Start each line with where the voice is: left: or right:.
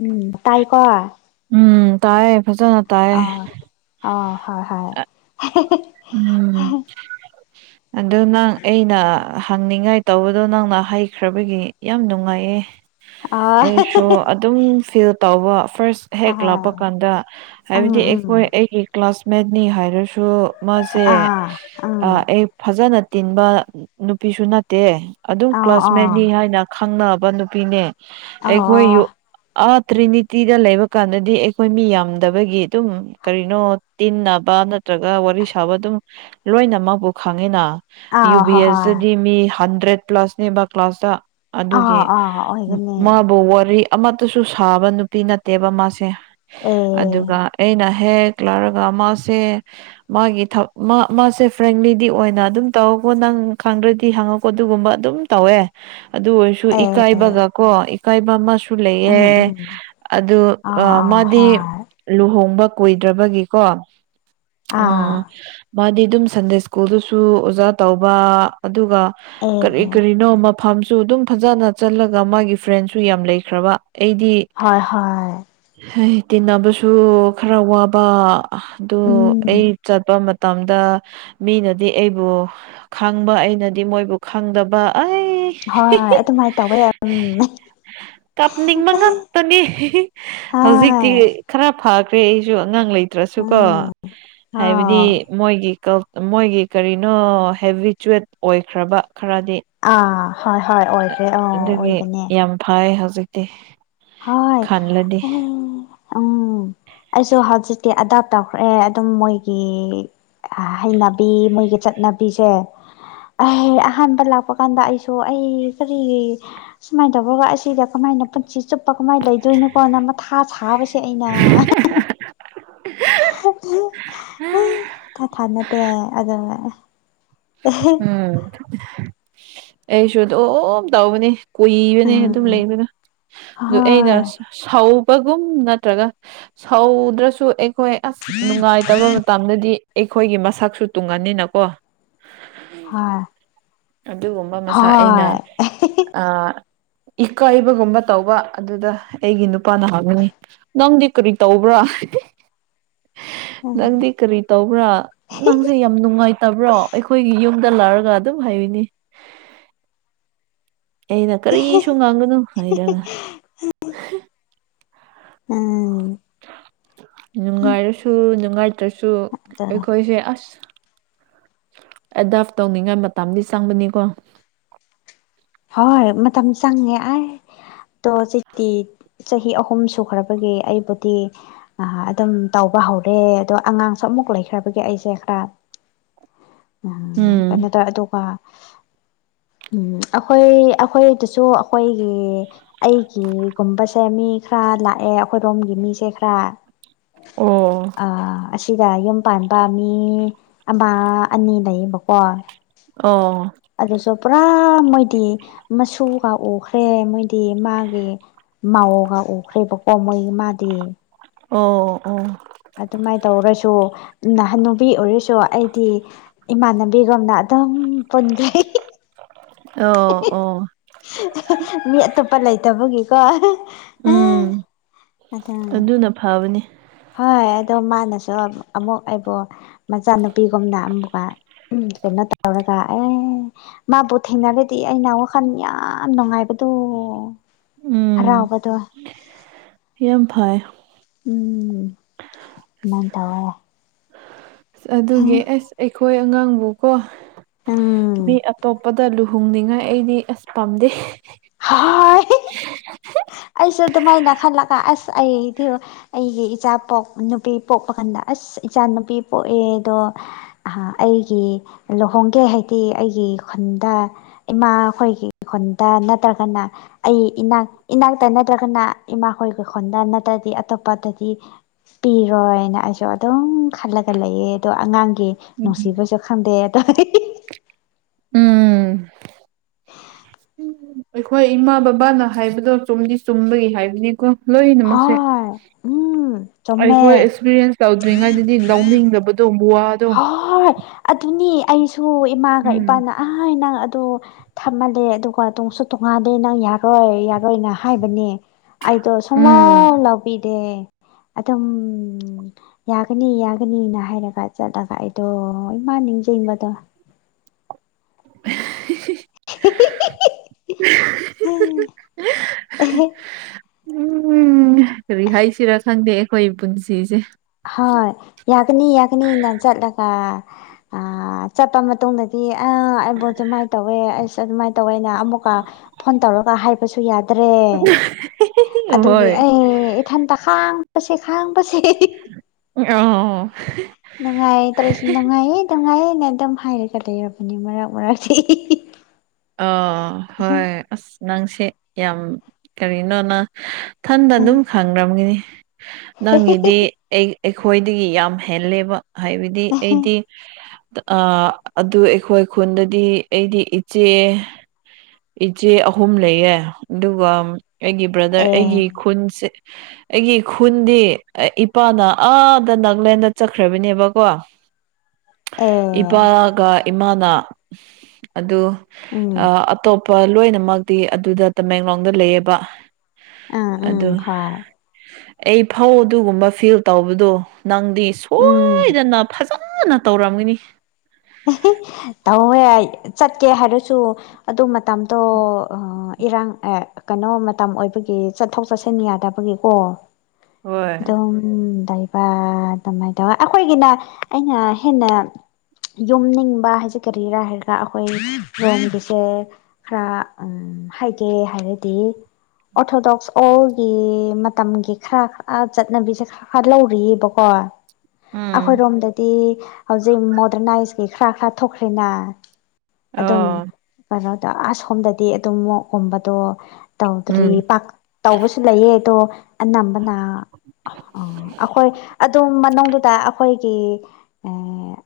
left: ꯎꯝ ꯇꯥꯏꯀꯣ
right: ꯎꯝ ꯇꯥꯏꯌꯦ ꯐꯖꯅ ꯇꯥꯏꯌꯦ
left: ꯑ ꯑꯣ ꯍ ꯍ
right: ꯑ ꯎꯝ ꯑꯗꯨ ꯅꯪ ꯑꯩꯅ ꯍꯪꯅꯤꯡꯉꯥꯏ ꯇꯧꯕꯗꯣ ꯅꯪꯅ ꯍꯩꯈ꯭ꯔꯕꯒꯤ ꯌꯥꯝ ꯅꯨꯡꯉꯥꯏꯌꯦ꯫
left: ꯑ
right: ꯑꯩꯁꯨ ꯑꯗꯨꯝ ꯐꯤꯜ ꯇꯧꯕ ꯐꯥꯔꯁ
left: ꯍ
right: ꯍꯦꯛ ꯂꯥꯄ
left: ꯍꯣꯏ
right: ꯀꯥꯟꯗ
left: ꯎꯝ
right: ꯍꯥꯏꯕꯗꯤ ꯑꯩꯈꯣꯏ
left: ꯎꯝ
right: ꯑꯩꯒꯤ ꯀ꯭ꯂꯥꯁꯃꯦꯠꯅꯤ ꯍꯥꯏꯔꯁꯨ ꯃꯁꯦ
left: ꯑꯥ
right: ꯑ
left: ꯎꯝ
right: ꯑꯩ ꯐꯖꯅ ꯇꯤꯟꯕ ꯅꯨꯄꯤꯁꯨ ꯅꯠꯇꯦ ꯑꯗꯨꯝ
left: ꯑꯥ
right: ꯀ꯭ꯂꯥꯁꯃꯦꯠꯅꯤ
left: ꯑꯥ
right: ꯍꯥꯏꯅ ꯈꯪꯅꯕ ꯅꯨꯄꯤꯅꯦ ꯑꯩꯈꯣꯏ ꯌꯨ
left: ꯑꯣ
right: ꯑꯥ ꯇ꯭ꯔꯤꯅꯤꯇꯤꯗ ꯂꯩꯕ ꯀꯥꯟꯗꯗꯤ ꯑꯩꯈꯣꯏ ꯃꯤ ꯌꯥꯝꯗꯕꯒꯤ ꯑꯗꯨꯝ ꯀꯔꯤꯅꯣ ꯇꯤꯟꯅꯕ ꯅꯠꯇ꯭ꯔꯒ ꯋꯥꯔꯤ ꯊꯕ ꯑꯗꯨꯝ ꯂꯣꯏꯅꯃꯛꯄꯨ ꯈꯪꯉꯤꯅ ꯌꯨ
left: ꯑꯥ
right: ꯕꯤ
left: ꯍꯣꯏ ꯍꯣꯏ
right: ꯑꯦꯁꯗꯗꯤ ꯃꯤ ꯍꯟꯗ꯭ꯔꯦꯠ ꯄ꯭ꯂꯥꯁꯅꯦꯕ ꯀ꯭ꯂꯥꯁꯇ
left: ꯑꯥ
right: ꯑꯗꯨꯒꯤ
left: ꯑꯥ ꯑꯣꯏꯒꯅꯤ
right: ꯃꯥꯕꯨ ꯋꯥꯔꯤ ꯑꯃꯠꯇꯁꯨ ꯁꯥꯕ ꯅꯨꯄꯤ ꯅꯠꯇꯦꯕ ꯃꯥꯁꯦ
left: ꯑꯦ
right: ꯑꯗꯨꯒ ꯑꯩꯅ ꯍꯦꯛ ꯂꯥꯛꯔꯒ ꯃꯥꯁꯦ ꯃꯥꯒꯤ ꯊꯛ ꯃꯥ ꯃꯥꯁꯦ ꯐ꯭ꯔꯦꯟꯂꯤꯗꯤ ꯑꯣꯏꯅ ꯑꯗꯨꯝ ꯇꯧꯔꯀꯣ ꯅꯪ ꯈꯪꯗ꯭ꯔꯗꯤ ꯍꯪꯉꯀꯣ ꯑꯗꯨꯒꯨꯝꯕ ꯑꯗꯨꯝ ꯇꯧꯋꯦ ꯑꯗꯨ ꯑꯣꯏꯔꯁꯨ
left: ꯑꯦ
right: ꯏꯀꯥꯏꯕꯒ ꯀꯣ ꯏꯀꯥꯏꯕ ꯑꯃꯁꯨ
left: ꯎꯝ
right: ꯁꯨꯂꯩꯌꯦ
left: ꯎꯝ
right: ꯑꯗꯨ
left: ꯑꯥ
right: ꯑ
left: ꯑꯥ
right: ꯃꯥꯗꯤ
left: ꯍꯣꯏ
right: ꯂꯨꯍꯣꯡꯕ ꯀꯨꯏꯗ꯭ꯔꯕꯒꯤꯀꯣ
left: ꯑꯥ
right: ꯎꯝ ꯃꯥꯗꯤ ꯑꯗꯨꯝ ꯁꯟꯗꯦ ꯁ꯭ꯀꯨꯜꯗꯁꯨ ꯑꯣꯖꯥ ꯇꯧꯕ ꯑꯗꯨꯒ ꯀꯔꯤ
left: ꯑꯦ
right: ꯀꯔꯤꯅꯣ ꯃꯐꯝ ꯁꯨ ꯑꯗꯨꯝ ꯐꯖꯅ ꯆꯠꯂꯒ ꯃꯥꯒꯤ ꯐ꯭ꯔꯦꯟꯁꯨ ꯌꯥꯝ ꯂꯩꯈ꯭ꯔꯕ ꯑꯩꯗꯤ
left: ꯍꯣꯏ ꯍꯣꯏ
right: ꯍꯩ ꯇꯤꯟꯅꯕꯁꯨ ꯈꯔ ꯋꯥꯕ ꯑꯗꯨ
left: ꯎꯝ
right: ꯑꯩ ꯆꯠꯄ ꯃꯇꯝꯗ ꯃꯤꯅꯗꯤ ꯑꯩꯕꯨ ꯈꯪꯕ ꯑꯩꯅꯗꯤ ꯃꯣꯏꯕꯨ ꯈꯪꯗꯕ ꯑꯩ
left: ꯍꯣꯏ ꯍꯣꯏ ꯑꯗꯨꯃꯥꯏ ꯇꯧꯋꯦ ꯎꯝ
right: ꯀꯞꯅꯤꯡꯕ ꯉꯥꯛꯇꯅꯤ
left: ꯍꯣꯏ
right: ꯍꯧꯖꯤꯛꯇꯤ ꯈꯔ ꯐꯈ꯭ꯔꯦ ꯑꯩꯁꯨ ꯑꯉꯥꯡ ꯂꯩꯇ꯭ꯔꯁꯨꯀꯣ
left: ꯎ
right: ꯍꯥꯏꯕꯗꯤ ꯃꯣꯏꯒꯤ ꯀꯜꯞ ꯃꯣꯏꯒꯤ ꯀꯔꯤꯅꯣ ꯍꯦꯕꯤꯆꯨꯋꯦꯠ ꯑꯣꯏꯈ꯭ꯔꯕ ꯈꯔꯗꯤ
left: ꯑꯥ ꯍꯣꯏ ꯍꯣꯏ ꯑꯣꯏꯈ꯭ꯔꯦ ꯑꯣ
right: ꯑꯗꯨꯒꯤ
left: ꯑꯣꯏꯕꯅꯦ
right: ꯌꯥꯝ ꯐꯩ ꯍꯧꯖꯤꯛ ꯇꯦ
left: ꯍꯣꯏ ꯑꯦ ꯎꯝ ꯑꯩꯁꯨ ꯍꯧꯖꯤꯛꯇꯤ ꯑꯦꯗꯣꯞ ꯇꯧꯈ꯭ꯔꯦ ꯑꯗꯨꯝ ꯃꯣꯏꯒꯤ ꯑ ꯍꯩꯅꯕꯤ ꯃꯣꯏꯒꯤ ꯆꯠꯅꯕꯤꯁꯦ ꯑꯩ ꯑꯍꯥꯟꯕ ꯂꯥꯛꯄ ꯀꯥꯟꯗ ꯑꯩꯁꯨ ꯑꯩ ꯀꯔꯤꯒꯤ ꯁꯨꯃꯥꯏ ꯇꯧꯕꯒ ꯑꯁꯤꯗ ꯀꯃꯥꯏꯅ ꯄꯨꯟꯁꯤ ꯆꯨꯞꯄ ꯀꯃꯥꯏ ꯂꯩꯗꯣꯏꯅꯣꯀꯣꯅ ꯃꯊꯥ ꯁꯥꯕꯁꯦ ꯑꯩꯅ ꯑꯩ ꯊꯥꯊꯥ ꯅꯠꯇꯦ ꯑꯗꯨꯉꯩ
right: ꯎꯝ ꯑꯩꯁꯨ ꯑꯗꯨꯝ ꯇꯧꯕꯅꯤ ꯀꯨꯏꯕꯅꯦ ꯑꯗꯨꯝ
left: ꯎꯝ
right: ꯂꯩꯕꯅ ꯑꯗꯨ ꯑꯩꯅ
left: ꯍꯣꯏ
right: ꯁꯁꯧ ꯄꯒꯨꯝ ꯅꯠꯇ꯭ꯔꯒ ꯁꯧꯗ꯭ꯔꯁꯨ ꯑꯩꯈꯣꯏ ꯑꯁ ꯅꯨꯡꯉꯥꯏꯇꯕ ꯇꯝꯗꯗꯤ ꯑꯩꯈꯣꯏꯒꯤ ꯃꯁꯛꯁꯨ ꯇꯨꯡꯒꯅꯤꯅꯀꯣ
left: ꯍ
right: ꯑꯗꯨꯒꯨꯝꯕ ꯃꯁꯥ ꯑꯩꯅ
left: ꯍꯣꯏ [unintelligible]
right: ꯏꯀꯥꯏꯕꯒꯨꯝꯕ ꯇꯧꯕ ꯑꯗꯨꯗ ꯑꯩꯒꯤ ꯅꯨꯄꯥꯅ ꯍꯪꯅꯤꯡꯉꯤ ꯅꯪꯗꯤ ꯀꯔꯤ ꯇꯧꯕ꯭ꯔꯥ
left: ꯎꯝ
right: ꯅꯪꯗꯤ ꯀꯔꯤ ꯇꯧꯕ꯭ꯔꯥ ꯅꯪꯁꯦ ꯌꯥꯝ ꯅꯨꯡꯉꯥꯏꯇꯕ꯭ꯔꯣ ꯑꯩꯈꯣꯏꯒꯤ ꯌꯨꯝꯗ ꯂꯥꯛꯔꯒ ꯑꯗꯨꯝ ꯍꯥꯏꯕꯅꯤ ꯑꯩꯅ ꯀꯔꯤꯁꯨ ꯉꯥꯡꯒꯅꯨ ꯍꯥꯏꯔꯒ
left: ꯎꯝ ꯅꯪ
right: ꯅꯨꯡꯉꯥꯏꯔꯁꯨ ꯅꯨꯡꯉꯥꯏꯇ꯭ꯔꯁꯨ ꯑꯩꯈꯣꯏꯁꯦ ꯑꯁ ꯑꯦꯗꯣꯞꯐ ꯇꯧꯅꯤꯡꯉꯥꯏ ꯃꯇꯝꯗꯤ ꯆꯪꯕꯅꯤꯀꯣ
left: ꯍꯣꯏ ꯃꯇꯝ ꯆꯪꯉꯦ ꯑꯥꯏ ꯑꯣ ꯆꯤ ꯆꯍꯤ ꯑꯍꯨꯝ ꯁꯨꯈ꯭ꯔꯕꯒꯤ ꯑꯩꯕꯨꯗꯤ ꯑꯗꯨꯝ ꯇꯧꯕ ꯍꯧꯔꯦ ꯑꯗꯣ ꯑꯉꯥꯡꯁꯨ ꯑꯃꯨꯛ ꯂꯩꯈ꯭ꯔꯕꯒꯤ ꯑꯩꯁꯦ ꯈꯔ
right: ꯎꯝ
left: ꯑ ꯀꯩꯅꯣ ꯇ ꯑꯗꯨꯒ ꯎꯝ ꯑꯈꯣꯏ ꯑꯈꯣꯏꯗꯁꯨ ꯑꯈꯣꯏꯒꯤ ꯑꯩꯒꯤꯒꯨꯝꯕꯁꯦ ꯃꯤ ꯈꯔ ꯂꯥꯛꯑꯦ ꯑꯩꯈꯣꯏꯔꯣꯝꯒꯤ ꯃꯤꯁꯦ ꯈꯔ
right: ꯑꯣ
left: ꯑ ꯁꯤꯗ ꯌꯨꯝ ꯄꯥꯟꯕ ꯃꯤ ꯑꯃ ꯑꯅꯤ ꯂꯩꯌꯦꯕꯀꯣ
right: ꯑꯣ
left: ꯑꯗꯨꯁꯨ ꯄꯨꯔꯥ ꯃꯣꯏꯗꯤ ꯃꯁꯨꯒ ꯎꯈ꯭ꯔꯦ ꯃꯣꯏꯗꯤ ꯃꯥꯒꯤ ꯃꯥꯎꯒ ꯎꯈ꯭ꯔꯦꯕꯀꯣ ꯃꯣꯏ ꯃꯥꯗꯤ
right: ꯑꯣ ꯑꯣ
left: ꯑꯗꯨꯃꯥꯏ ꯇꯧꯔꯁꯨ ꯅꯍꯥꯟ ꯅꯨꯨꯕꯤ ꯑꯣꯏꯔꯁꯨ ꯑꯩꯗꯤ ꯏꯃꯥꯟꯅꯕꯤꯒꯨꯝꯅ ꯑꯗꯨꯝ ꯄꯨꯟꯖꯩ
right: ꯑꯣ ꯑꯣ
left: ꯃꯤ ꯑꯇꯣꯞꯄ ꯂꯩꯇꯕꯒꯤꯀꯣ
right: ꯎꯝ
left: ꯑꯗ
right: ꯑꯗꯨꯅ ꯐꯕꯅꯤ
left: ꯍꯣꯏ ꯑꯗꯣ ꯃꯥꯅꯁꯨ ꯑꯃꯨꯛ ꯑꯩꯕꯣ ꯃꯆꯥꯅꯨꯄꯤꯒꯨꯝꯅ ꯑꯃꯨꯛꯀ ꯀꯩꯅꯣ ꯇꯧꯔꯒ ꯑꯦ ꯃꯥꯕꯨ ꯊꯦꯡꯅꯔꯗꯤ ꯑꯩꯅ ꯋꯥꯈꯜ ꯌꯥꯝ ꯅꯨꯡꯉꯥꯏꯕꯗꯣ
right: ꯎꯝ
left: ꯍꯔꯥꯎꯕꯗꯣ
right: ꯌꯥꯝ ꯐꯥꯏ꯫
left: ꯎꯝ ꯃꯥꯏꯅ ꯇꯋꯏ ꯌꯥꯦ
right: ꯑꯗꯨꯒꯤ ꯑꯁ ꯑꯩꯈꯣꯏ ꯑꯉꯥꯡꯕꯨꯀꯣ
left: ꯎꯝ
right: ꯃꯤ ꯑꯇꯣꯞꯄ ꯇ ꯂꯨꯍꯣꯡꯅꯤꯡꯉꯥꯏ ꯑꯩꯗꯤ ꯑꯁ ꯄꯥꯝꯗꯦ
left: ꯍꯣꯏ ꯑꯩꯁꯨ ꯑꯗꯨꯃꯥꯏꯅ ꯈꯜꯂꯛꯒ ꯑꯁ ꯑꯩꯗꯤ ꯑꯩꯒꯤ ꯏꯆꯥ ꯄꯣꯛ ꯅꯨꯄꯤ ꯄꯣꯛꯄ ꯀꯥꯟꯗ ꯑꯁ ꯏꯆꯥ ꯅꯨꯨꯄꯤ ꯄꯣꯛꯑꯦꯗꯣ ꯑꯩꯒꯤ ꯂꯨꯍꯣꯡꯒꯦ ꯍꯥꯏꯗꯤ ꯑꯩꯒꯤ ꯈꯨꯟꯗ ꯏꯃꯥ ꯑꯩꯈꯣꯏꯒꯤ ꯈꯨꯟꯗ ꯅꯠꯇ꯭ꯔꯒꯅ ꯑꯩ ꯏꯅꯥꯛ ꯏꯅꯥꯛꯇ ꯅꯠꯇ꯭ꯔꯒꯅ ꯏꯃꯥꯈꯣꯏꯒꯤ ꯈꯣꯟꯗ ꯅꯠꯇ꯭ꯔꯗꯤ ꯑꯇꯣꯞꯄꯗꯗꯤ ꯄꯤꯔꯣꯏꯅ ꯑꯩꯁꯨ ꯑꯗꯨꯝ ꯈꯜꯂꯒ ꯂꯩꯌꯦ ꯑꯗꯣ ꯑꯉꯥꯡꯒꯤ
right: ꯎꯝ
left: ꯅꯅꯨꯡꯁꯤꯕꯁꯨ ꯈꯥꯟꯗꯦ ꯇ
right: ꯎ ꯑꯩꯈꯣꯏ ꯏꯃꯥ ꯕꯕꯥꯅ ꯍꯥꯏꯕꯗꯣ ꯆꯨꯝꯗꯤ ꯆꯨꯝꯕꯒꯤ ꯍꯥꯏꯕꯅꯤꯀꯣ
left: ꯍ
right: ꯂꯣꯏꯅꯃꯛꯁꯦ
left: ꯎ
right: ꯑꯩꯈꯣꯏ ꯑꯦꯛꯁꯄꯤꯔꯤꯌꯦꯟꯁ ꯇꯧꯗ꯭ꯔꯤꯉꯩꯗꯗꯤ ꯂꯧꯅꯤꯡꯗꯕꯗꯣ ꯋꯥꯗꯣ
left: ꯍꯣꯏ ꯑꯗꯨꯅꯤ ꯑꯩꯁꯨ ꯏꯃꯥꯒ
right: ꯎꯝ
left: ꯏꯄꯥꯅ ꯑ ꯅꯪ ꯑꯗꯨ ꯊꯝꯃꯜꯂꯦ ꯑꯗꯨꯒ ꯇꯣꯡꯁꯨ ꯇꯣꯡꯉꯥꯟꯂꯦ ꯅꯪ ꯌꯥꯔꯣꯏ ꯌꯥꯔꯣꯏꯅ ꯍꯥꯏꯕꯅꯦ꯫ ꯑꯩꯗꯣ
right: ꯎꯝ
left: ꯁꯨꯃꯥꯡ ꯂꯕꯤ ꯗꯤ ꯑꯗꯨꯝ ꯌꯥꯒꯅꯤ ꯌꯥꯒꯅꯤꯅ ꯍꯥꯏꯔꯒ꯫ ꯆꯠꯂꯒ ꯑꯩꯗꯣ ꯏꯃꯥ ꯅꯤꯡꯖꯕꯗꯣ
right: [inaudible]
left: ꯎ
right: ꯎꯝ ꯀꯔꯤ ꯍꯥꯏꯁꯤꯔꯥ ꯈꯪꯗꯦ ꯑꯩꯈꯣꯏ ꯄꯨꯟꯁꯤꯁꯦ
left: ꯍꯣꯏ ꯌꯥꯒꯅꯤ ꯌꯥꯒꯅꯤ ꯅ ꯆꯠꯂꯒ ꯑ ꯆꯠꯄ ꯃꯇꯨꯡꯗ꯫ ꯁꯤ ꯑꯩꯕꯨꯣꯠꯁꯨ ꯑꯗꯨꯃꯥꯏꯅ ꯇꯧꯋꯦ ꯑꯩꯁꯨ ꯑꯗꯨꯃꯥꯏꯅ ꯇꯧꯋꯦꯅ ꯑꯃꯨꯛꯀ ꯐꯣꯟ ꯇꯧꯔꯒ ꯍꯥꯏꯕꯁꯨ ꯌꯥꯗ꯭ꯔꯦ ꯑꯗꯨꯒꯤ
right: ꯍꯣꯏ
left: ꯑꯩ ꯏꯊꯟꯇ ꯈꯥꯡꯕꯁꯦ ꯈꯥꯡꯕꯁꯦ꯫
right: [unintelligible]
left: ꯅꯨꯡꯉꯥꯏ ꯇꯧꯔꯁꯨ ꯅꯨꯡꯉꯥꯏꯌꯦ ꯅꯨꯡꯉꯥꯏꯌꯦꯅ ꯑꯗꯨꯝ ꯍꯥꯏꯔꯒ ꯂꯩꯔꯕꯅꯤ ꯃꯔꯛ ꯃꯔꯛꯁꯤ
right: ꯑ ꯍꯣꯏ ꯑꯁ ꯅꯪꯁꯦ ꯌꯥꯝ ꯀꯔꯤꯅꯣꯅ ꯊꯟꯗ ꯑꯗꯨꯝ ꯈꯪꯈ꯭ꯔꯝꯒꯅꯤ ꯅꯪꯒꯤꯗꯤ ꯑꯩ ꯑꯩꯈꯣꯏꯗꯒꯤ ꯌꯥꯝ ꯍꯦꯜꯂꯦꯕ ꯍꯥꯏꯕꯗꯤ ꯑꯩꯗꯤ꯫ ꯑ ꯑꯗꯨ ꯑꯩꯈꯣꯏ ꯈꯨꯟꯗꯗꯤ ꯑꯩꯗꯤ ꯏꯆꯦ ꯏꯆꯦ ꯑꯍꯨꯝ ꯂꯩꯌꯦ ꯑꯗꯨꯒ꯫ ꯑꯩꯒꯤ ꯕ꯭ꯔꯗꯔ
left: ꯑꯦ
right: ꯑꯩꯒꯤ ꯈꯨꯟꯁꯦ ꯑꯩꯒꯤ ꯈꯨꯟꯗꯤ ꯏꯄꯥꯅ ꯑꯥꯗ ꯅꯥꯒꯂꯦꯟꯗ ꯆꯠꯈ꯭ꯔꯕꯅꯦꯕꯀꯣ
left: [inaudible] ꯑꯦ
right: ꯏꯄꯥꯒ ꯏꯃꯥꯅ ꯑꯗꯨ
left: ꯎꯝ
right: ꯑꯇꯣꯞꯄ ꯂꯣꯏꯅꯃꯛꯇꯤ ꯑꯗꯨꯗ ꯇꯃꯦꯡꯂꯣꯡꯗ ꯂꯩꯌꯦꯕ꯫
left: ꯑꯥ ꯎꯝ
right: ꯑꯗꯨ
left: ꯍꯣꯏ
right: ꯑꯩ ꯐꯧ ꯑꯗꯨꯒꯨꯝꯕ ꯐꯤꯜ ꯇꯧꯕꯗꯣ ꯅꯪ꯫ ꯗꯤ
left: ꯎꯝ
right: ꯁꯣꯏꯗꯅ ꯐꯖꯅ ꯇꯧꯔꯝꯒꯅꯤ꯫
left: ꯇꯧꯋꯦ ꯆꯠꯀꯦ ꯍꯥꯏꯔꯁꯨ ꯑꯗꯨ ꯃꯇꯝꯗꯣ ꯏꯔꯥꯡ ꯑꯦ ꯀꯩꯅꯣ ꯃꯇꯝ ꯑꯣꯏꯕꯒꯤ ꯆꯠꯊꯣꯛ ꯆꯠꯁꯤꯟ ꯌꯥꯗꯕꯒꯤꯀꯣ
right: ꯍꯣꯏ
left: ꯗꯣ ꯎꯝ꯫ ꯑꯗꯨꯃꯥꯏꯅ ꯇꯧ ꯑꯩꯈꯣꯏꯒꯤꯅ ꯑꯩꯅ ꯍꯦꯟꯅ ꯌꯨꯝꯅꯤꯡꯕ ꯍꯥꯏꯁꯦ ꯀꯔꯤꯔꯥ ꯍꯥꯏꯔꯒ ꯑꯩꯈꯣꯏ ꯔꯣꯝꯒꯤꯁꯦ ꯈꯔ ꯍꯥꯏꯒꯦ ꯍꯥꯏꯔꯗꯤ꯫ ꯑꯣꯔꯊꯣꯗꯣꯛꯁ ꯑꯣꯜꯒꯤ ꯃꯇꯝꯒꯤ ꯈꯔ ꯈꯔ ꯆꯠꯅꯕꯤꯁꯦ ꯈꯔ ꯥ ꯂꯧꯔꯤꯑꯕꯀꯣ
right: ꯎꯝ
left: ꯑꯩꯈꯣꯏꯔꯣꯝꯗꯗꯤ ꯍꯧꯖꯤꯛ ꯃꯣꯗꯔꯅꯥꯏꯁꯀꯤꯩ ꯈꯔ ꯈꯔ ꯊꯣꯛꯈ꯭ꯔꯦꯅ ꯑꯗꯨꯝ
right: ꯑꯣ
left: ꯀꯩꯅꯣꯗ ꯑꯁꯣꯝꯗꯗꯤ ꯑꯗꯨꯝ ꯃꯣꯛꯀꯨꯝꯕꯗꯣ꯫ ꯇꯧꯗ꯭ꯔꯤ
right: ꯎꯝ
left: ꯄꯥꯛ ꯇꯧꯕꯁꯨ ꯂꯩꯌꯦ ꯑꯗꯣ ꯑꯅꯝꯕꯅ꯫ ꯑꯣ ꯑꯩꯈꯣꯏ ꯑꯗꯨꯝ ꯃꯅꯨꯡꯗꯨꯗ ꯑꯩꯈꯣꯏꯒꯤ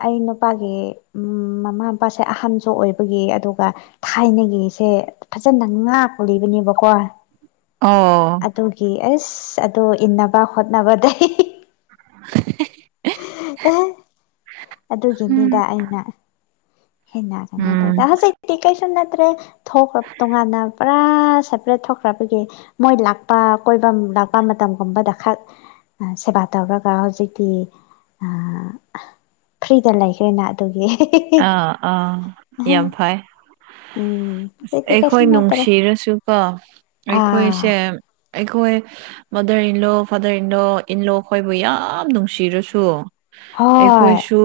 left: ꯑꯩ ꯅꯨ꯫ ꯃꯄꯥꯒꯤ ꯃꯃꯥ ꯃꯄꯥꯁꯦ ꯑꯍꯟꯁꯨ ꯑꯣꯏꯕꯒꯤ ꯑꯗꯨꯒ꯫ ꯊꯥꯏꯅꯒꯤꯁꯦ ꯐꯖꯅ ꯉꯥꯛꯀꯨ ꯂꯩꯕꯅꯦꯕꯀꯣ
right: ꯑꯣ
left: ꯑꯗꯨꯒꯤ ꯑꯩꯁ ꯑꯣ ꯏꯟꯅꯕ ꯍꯣꯠꯅꯕꯗꯩ꯫
right: [unintelligible]
left: ꯑꯦ ꯑꯗꯨꯒꯤꯅꯤꯗ
right: ꯎꯝ
left: ꯑꯩꯅ꯫ ꯍꯦꯟꯅ ꯀꯩꯅꯣ ꯇꯧꯗꯦ ꯍꯧꯖꯤꯛꯇꯤ ꯀꯩꯁꯨ ꯅꯠꯇꯔꯦ꯫ ꯊꯣꯛꯈ꯭ꯔ ꯇꯣꯉꯥꯟꯅ ꯄꯨꯔꯥ ꯁꯦꯄꯔꯦꯠ ꯊꯣꯛꯈ꯭ꯔꯕꯒꯤ ꯃꯣꯏ ꯂꯥꯛꯄ ꯀꯣꯏꯕ ꯂꯥꯛꯄ ꯃꯇꯝꯒꯨꯝꯕꯗ ꯈ ꯑ ꯁꯕꯥꯇꯥꯕꯔꯒ ꯍꯖꯤꯗꯤ ꯑ ꯐ꯭ꯔꯤꯗ ꯂꯩꯈ꯭ꯔꯦꯅ ꯑꯗꯨꯒꯤ
right: ꯑꯥ ꯑꯥ ꯌꯥꯝ ꯐꯩ
left: ꯎꯝ
right: ꯑ
left: ꯑꯗꯨꯗꯤ ꯀꯩꯁꯨ
right: ꯑꯩꯈꯣꯏ
left: ꯅꯠꯇ꯭ꯔꯦ
right: ꯅꯨꯡꯁꯤꯔꯁꯨ ꯀꯣ
left: ꯑꯥ
right: ꯑꯩꯈꯣꯏꯁꯦ ꯑꯩꯈꯣꯏ mother in-law father in-law in-law ꯑꯩꯈꯣꯏꯕꯨ ꯌꯥꯝ ꯅꯨꯡꯁꯤꯔꯁꯨ꯫
left: ꯍꯣꯏ
right: ꯑꯩꯈꯣꯏꯁꯨ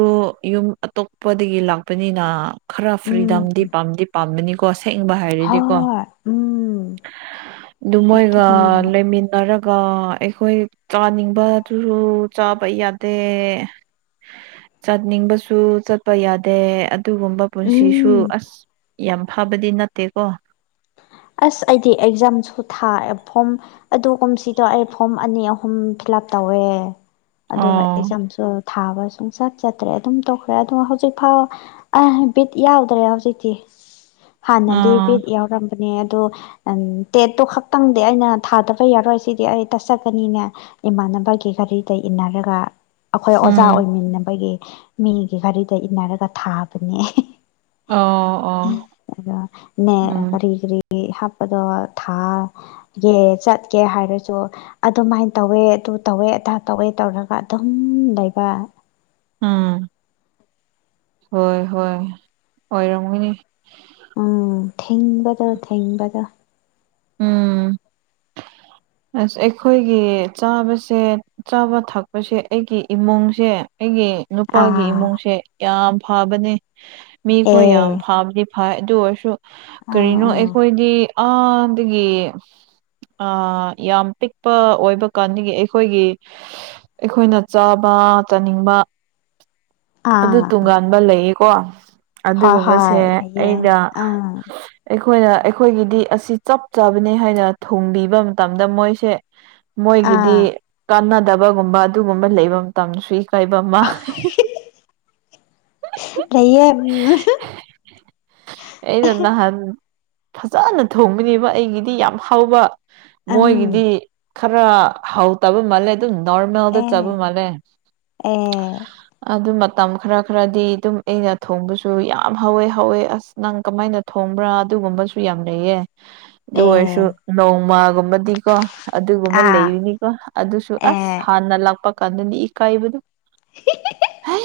right: ꯌꯨꯝ ꯑꯇꯣꯞꯄꯗꯒꯤ ꯂꯥꯛꯄꯅꯤꯅ꯫ ꯈꯔ
left: ꯎꯝ
right: ꯐ꯭ꯔꯤꯗꯝꯗꯤ ꯄꯥꯝꯗꯤ ꯄꯥꯝꯒꯅꯤꯀꯣ ꯁꯦꯡꯕ ꯍꯥꯏꯔꯗꯤꯀꯣ
left: ꯍꯣꯏ ꯎꯝ
right: ꯑꯗꯨ ꯃꯣꯏꯒ
left: ꯑꯗꯨꯅꯦ
right: ꯂꯩꯃꯤꯟꯅꯔꯒ꯫ ꯑꯩꯈꯣꯏ ꯆꯥꯅꯤꯡꯕꯗꯨꯁꯨ ꯆꯥꯕ ꯌꯥꯗꯦ ꯆꯠꯅꯤꯡꯕꯁꯨ ꯆꯠ ꯄ ꯌꯥꯗꯦ ꯑꯗꯨꯒꯨꯝꯕ ꯄꯨꯟꯁꯤꯁꯨ
left: ꯎꯝ
right: ꯑꯁ ꯌꯥꯝ ꯐꯕꯗꯤ ꯅꯠꯇꯦꯀꯣ꯫
left: ꯑꯁ ꯑꯩꯗꯤ ꯑꯦꯛꯖꯥꯝꯁꯨ ꯊꯥꯑꯦ ꯐꯣꯝ꯫ ꯑꯗꯨ ꯀꯨꯝꯁꯤꯗꯣ ꯑꯩ ꯐꯣꯝ ꯑꯅꯤ ꯑꯍꯨꯝ ꯐꯤꯜꯂꯞ ꯇꯧꯋꯦ ꯑꯗꯣ
right: ꯑꯣ
left: ꯑꯦꯛꯖꯥꯝꯁꯨ꯫ ꯊꯥꯕ ꯁꯨꯡꯆꯠ ꯆꯠꯇ꯭ꯔꯦ ꯑꯗꯨꯝ ꯇꯧꯈ꯭ꯔꯦ ꯑꯗꯣ ꯍꯧꯖꯤꯛꯐꯥꯎ꯫ ꯑ ꯕꯤꯠ ꯌꯥꯎꯗ꯭ꯔꯦ ꯍꯧꯖꯤꯛꯇꯤ ꯍꯥꯟꯅꯗꯤ
right: ꯑꯥ
left: ꯕꯤꯠ ꯌꯥꯎꯔꯝꯕꯅꯦ ꯑꯗꯣ ꯇꯦꯠꯇꯣ ꯈꯛꯇꯪꯗꯤ ꯑꯩꯅ ꯊꯥꯗꯕ ꯌꯥꯔꯣꯏ ꯁꯤꯗꯤ ꯑꯩ ꯇꯠꯆꯀꯅꯤꯅꯦ ꯏꯃꯥꯟꯅꯕꯒꯤ ꯘꯔꯤꯗ ꯏꯟꯅꯔꯒ ꯑꯩꯈꯣꯏ ꯑꯣꯖꯥ
right: ꯎꯝ
left: ꯑꯣꯏꯃꯤꯟꯅꯕꯒꯤ ꯃꯤꯒꯤ ꯘꯔꯤꯗ ꯏꯟꯅꯔꯒ ꯊꯥꯕꯅꯦ꯫
right: ꯑꯣ ꯑꯣ
left: ꯅꯦ꯫
right: ꯎꯝ
left: ꯀꯔꯤ ꯀꯔꯤ ꯍꯥꯞꯄꯗꯣ ꯊꯥꯗꯣ ꯆꯠꯀꯦ ꯍꯥꯏꯔꯁꯨ ꯑꯗꯨꯃꯥꯏꯅ ꯇꯧꯋꯦ ꯑꯗꯨ ꯇꯧꯋꯦ ꯑꯗꯥ ꯇꯧꯋꯦ ꯇꯧꯔꯒ ꯑꯗꯨꯝ ꯂꯩꯕ꯫
right: ꯎꯝ ꯍꯣꯏ ꯍꯣꯏ ꯑꯣꯏꯔꯝꯒꯅꯤ꯫
left: ꯎꯝ ꯊꯦꯡꯕꯗ ꯊꯦꯡꯕꯗ
right: ꯎꯝ꯫ ꯑꯁ ꯑꯩꯈꯣꯏꯒꯤ ꯆꯥꯕꯁꯦ꯫ ꯆꯥꯕ ꯊꯛꯄꯁꯦ ꯑꯩꯒꯤ ꯏꯃꯨꯡꯁꯦ ꯑꯩꯒꯤ꯫ ꯅꯨꯄꯥꯒꯤ
left: ꯑꯥ
right: ꯏꯃꯨꯡꯁꯦ ꯌꯥꯝ ꯐꯕꯅꯦ ꯃꯤꯈꯣꯏ
left: ꯑꯦ
right: ꯌꯥꯝ ꯐꯕꯅꯤ ꯍꯥꯏ ꯑꯗꯨ ꯑꯣꯏꯔꯁꯨ
left: ꯑꯥ
right: ꯀꯔꯤꯅꯣ
left: ꯑꯥ
right: ꯑꯩꯈꯣꯏꯗꯤ ꯑꯗꯒꯤ ꯑ ꯌꯥꯝ ꯄꯤꯛꯄ ꯑꯣꯏꯕ ꯀꯥꯟꯗꯥꯒꯤ ꯑꯩꯈꯣꯏꯒꯤ ꯑꯩꯈꯣꯏꯅ ꯆꯥꯕ ꯆꯥꯅꯤꯡꯕ꯫ ꯑꯗꯨ
left: ꯑꯥ
right: ꯇꯣꯉꯥꯟꯕ ꯂꯩꯌꯦꯀꯣ
left: ꯍꯣꯏ
right: ꯑꯗꯨꯒꯨꯝꯕꯁꯦ
left: ꯍꯣꯏ ꯂꯩꯌꯦ
right: ꯑꯩꯅ꯫
left: ꯑꯥ
right: ꯑꯩꯈꯣꯏꯅ ꯑꯩꯈꯣꯏꯒꯤꯗꯤ ꯑꯁꯤ ꯆꯞ ꯆꯥꯕꯅꯤ ꯍꯥꯏꯅ ꯊꯣꯡꯕꯤꯕ ꯃꯇꯝꯗ ꯃꯣꯏꯁꯦ꯫ ꯃꯣꯏꯒꯤꯗꯤ
left: ꯑꯥ
right: ꯀꯥꯟꯅꯗꯕꯒꯨꯝꯕ ꯑꯗꯨꯒꯨꯝꯕ ꯂꯩꯕ ꯃꯇꯝꯁꯨꯏ [unintelligible]
left: ꯂꯩꯌꯦ ꯎꯝ꯫
right: ꯑꯩꯅ ꯅꯍꯥꯟ ꯐꯖꯅ ꯊꯣꯡꯕꯅꯦꯕ ꯑꯩꯒꯤꯗꯤ ꯌꯥꯝ ꯍꯥꯎꯕ꯫ ꯃꯣꯏꯒꯤꯗꯤ
left: ꯎꯝ
right: ꯈꯔ ꯍꯥꯎꯇꯕ ꯃꯥꯜꯂꯦ ꯑꯗꯨ ꯅꯣꯔꯃꯦꯜꯗ
left: ꯑꯦ
right: ꯆꯥꯕ ꯃꯥꯜꯂꯦ꯫
left: ꯑꯦ
right: ꯑꯗꯨ ꯃꯇꯝ ꯈꯔ ꯈꯔꯗꯤ ꯑꯗꯨꯝ ꯑꯩꯅ ꯊꯣꯡꯕꯁꯨ ꯌꯥꯝ ꯍꯧꯋꯦ ꯍꯧꯋꯦ ꯑꯁ ꯅꯪ ꯀꯃꯥꯏꯅ ꯊꯣꯝꯕ꯭ꯔꯥ ꯑꯗꯨꯒꯨꯝꯕꯁꯨ ꯌꯥꯝ ꯂꯩꯌꯦ꯫
left: [inaudible]
right: ꯑꯗꯨ ꯑꯣꯏꯔꯁꯨ ꯅꯣꯡꯃ꯫ ꯨꯑꯗꯨꯒꯨꯝꯕꯗꯤꯀꯣ ꯑꯗꯨꯒꯨꯝꯕ
left: ꯑꯥ
right: ꯂꯩꯔꯤꯅꯤꯀꯣ ꯑꯗꯨꯁꯨ ꯑꯁ
left: ꯑꯦ
right: ꯍꯥꯟꯅ ꯂꯥꯛꯄ ꯀꯥꯟꯗꯅꯤ ꯏꯀꯥꯏꯕꯗꯨ ꯍꯦ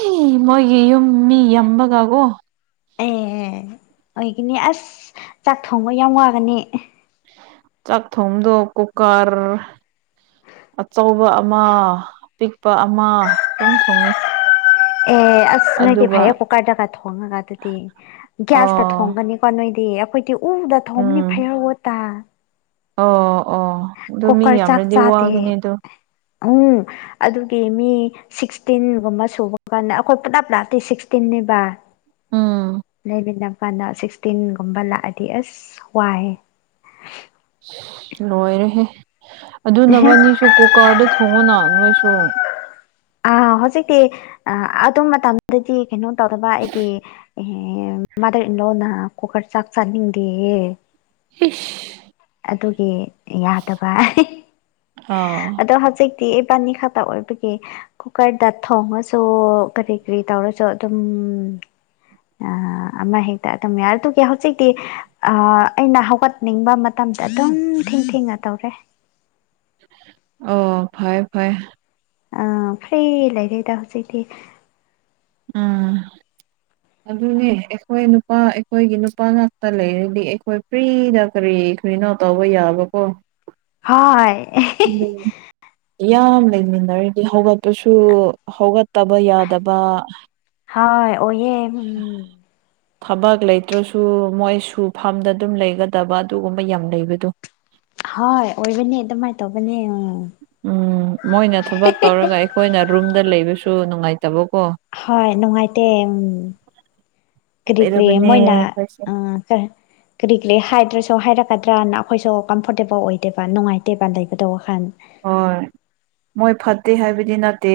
right: ꯃꯣꯏꯒꯤ ꯌꯨꯝ ꯃꯤ ꯌꯝꯕꯒꯀꯣ꯫
left: ꯑꯦ ꯑꯣꯏꯒꯅꯤ ꯑꯁ ꯆꯥꯛ ꯊꯣꯡꯕ ꯌꯥꯝ ꯋꯥꯒꯅꯤ
right: ꯆꯥꯛ ꯊꯣꯡꯗꯣ ꯀꯨꯀꯔ ꯑꯆꯧꯕ ꯑꯃ ꯑꯄꯤꯛꯄ ꯑꯃ ꯑꯗꯨꯝ ꯊꯣꯡꯉꯤ꯫
left: ꯑꯦ ꯑꯁ ꯅꯣꯏꯒꯤ
right: ꯑꯗꯨꯒ
left: ꯐꯥꯏꯌꯔ ꯀꯨꯀꯔꯗꯒ ꯊꯣꯡꯉꯒ ꯑꯗꯨꯗꯤ ꯒ꯭ꯌꯥꯁꯇ
right: ꯑꯥ
left: ꯊꯣꯡꯒꯅꯤ꯫ ꯀꯣ ꯅꯣꯏꯗꯤ ꯑꯩꯈꯣꯏꯗꯤ ꯎꯗ ꯊꯣꯝꯅꯤ
right: ꯎꯝ
left: ꯐꯥꯏꯌꯔꯋꯣꯇ꯫
right: ꯑꯣ ꯑꯣ ꯑꯗꯨ ꯃꯤ
left: ꯀꯨꯀꯔ ꯆꯥꯛ
right: ꯌꯥꯝꯅꯗꯤ ꯋꯥꯒꯅꯤ
left: ꯆꯥꯗꯦ
right: ꯑꯗꯣ꯫
left: ꯎꯝ ꯑꯗꯨꯒꯤ ꯃꯤ ꯁꯤꯛꯁꯇꯤꯟꯒꯨꯝꯕ ꯁꯨꯕ ꯀꯥꯟꯗ ꯑꯩꯈꯣꯏ ꯄꯨꯂꯞ ꯂꯥꯛꯇꯣꯏꯁꯤ ꯁꯤꯛꯁꯇꯤꯟꯅꯤꯕ꯫
right: ꯎꯝ꯫
left: ꯂꯩꯃꯤꯟꯄꯅ ꯁꯤꯛꯁꯇꯤꯟꯒꯨꯝꯕ ꯂꯥꯛꯑꯗꯤ ꯑꯁ ꯋꯥꯏꯑꯦ꯫
right: ꯂꯣꯏꯔꯍꯦ ꯑꯗꯨꯅꯕ ꯑꯅꯤꯁꯨ ꯀꯨꯀꯔꯗ ꯊꯣꯡꯉꯣꯅ ꯅꯣꯏꯁꯨ
left: ꯑ ꯍꯧꯖꯤꯛꯇꯤ ꯑꯗꯨ ꯃꯇꯝꯗꯗꯤ ꯀꯩꯅꯣ ꯇꯧꯔꯕ ꯑꯩꯒꯤ ꯑꯦ ꯃꯗꯨꯔ ꯂꯣꯅ ꯀꯨꯀꯔ ꯆꯥꯛ ꯆꯥꯅꯤꯡꯗꯤ
right: ꯏꯁꯤꯁ
left: ꯑꯗꯨꯒꯤ ꯌꯥꯗꯕ
right: ꯑꯥ
left: ꯑꯗꯣ ꯍꯧꯖꯤꯛ ꯗꯤ ꯑꯩ ꯄꯅꯤ ꯈꯛ ꯑꯣꯏꯕꯒꯤ ꯀꯨꯀꯔꯗ ꯊꯣꯡꯉꯁꯨ ꯀꯔꯤ ꯀꯔꯤ ꯇꯧꯔꯁꯨ ꯑꯗꯨꯝ ꯑ ꯑꯃ ꯍꯦꯛꯇ ꯑꯗꯨꯝꯌꯥꯏ ꯑꯗꯨꯒꯤ ꯍꯧꯖꯤꯛꯇꯤ ꯑꯩꯅ ꯍꯧꯒꯠꯅꯤꯡꯕ ꯃꯥ ꯇꯝꯗ ꯑꯗꯨꯝ ꯊꯦꯡ ꯊꯦꯡꯅ ꯇꯧꯔꯦ꯫
right: ꯑꯣ ꯐꯩ ꯐꯩ꯫
left: ꯑꯥ ꯐ꯭ꯔꯤ ꯂꯩꯔꯦꯗ ꯍꯧꯖꯤꯇꯤ꯫
right: ꯎꯝ
left: [inaudible]
right: ꯑꯗꯨꯅꯦ ꯑꯈꯣꯏ ꯅꯨꯄꯥ ꯑꯈꯣꯏꯒꯤ ꯅꯨꯄꯥ ꯉꯥꯛꯇ ꯂꯩꯔꯗꯤ ꯑꯈꯣꯏ ꯐ꯭ꯔꯤꯗ ꯀꯔꯤ꯫ ꯁꯨꯣꯏꯏꯅꯣ ꯇꯧꯕ ꯌꯥꯕꯀꯣ
left: ꯍ
right: ꯎꯝ ꯌꯥꯝ ꯂꯩꯃꯤꯟꯅꯔꯤꯗꯤ ꯍꯧꯒꯠꯄꯁꯨ ꯍꯧꯒꯠꯇꯕ ꯌꯥꯗꯕ꯫
left: ꯍ ꯑꯣꯏꯏꯦ ꯎꯝ
right: ꯊꯕꯛ ꯂꯩꯇ꯭ꯔꯁꯨ ꯃꯣꯏ ꯁꯨ ꯐꯥꯝꯗ ꯑꯗꯨꯝ ꯂꯩꯒꯗꯕ ꯑꯗꯨꯒꯨꯝꯕ ꯌꯥꯝ ꯂꯩꯕꯗꯣ
left: ꯍꯣꯏ ꯑꯣꯏꯕꯅꯦ ꯑꯗꯨꯃꯥꯏꯅ ꯇꯧꯕꯅꯦ ꯎꯝ꯫
right: ꯎꯝ ꯃꯣꯏꯅ ꯊꯕꯛ ꯇꯧꯔꯒ ꯑꯩꯈꯣꯏꯅ ꯔꯨꯝꯗ ꯂꯩꯕꯁꯨ ꯅꯨꯡꯉꯥꯏꯇꯕꯀꯣ
left: ꯍꯣꯏ ꯅꯨꯡꯉꯥꯏꯇ ꯀꯔꯤ ꯀꯔꯤ
right: ꯑꯣꯏꯔꯕꯅꯦ
left: ꯃꯣꯏꯅ
right: ꯑꯩꯈꯣꯏꯁꯦ
left: ꯑ ꯀꯔꯤ ꯀꯔꯤ ꯍꯥꯏꯗ꯭ꯔꯁꯨ ꯍꯥꯏꯔꯛꯀꯗ꯭ꯔꯅ ꯑꯈꯣꯏꯁꯨ ꯀꯝꯐꯣꯔꯇꯦꯕꯜ ꯑꯣꯏꯗꯦꯕ ꯅꯨꯡꯉꯥꯏꯇꯦꯕ ꯂꯩꯕꯗꫭ ꯋꯥꯈꯟ꯫
right: ꯍꯣꯏ ꯃꯣꯏ ꯐꯠꯇꯦ ꯍꯥꯏꯕꯗꯤ ꯅꯠꯇꯦ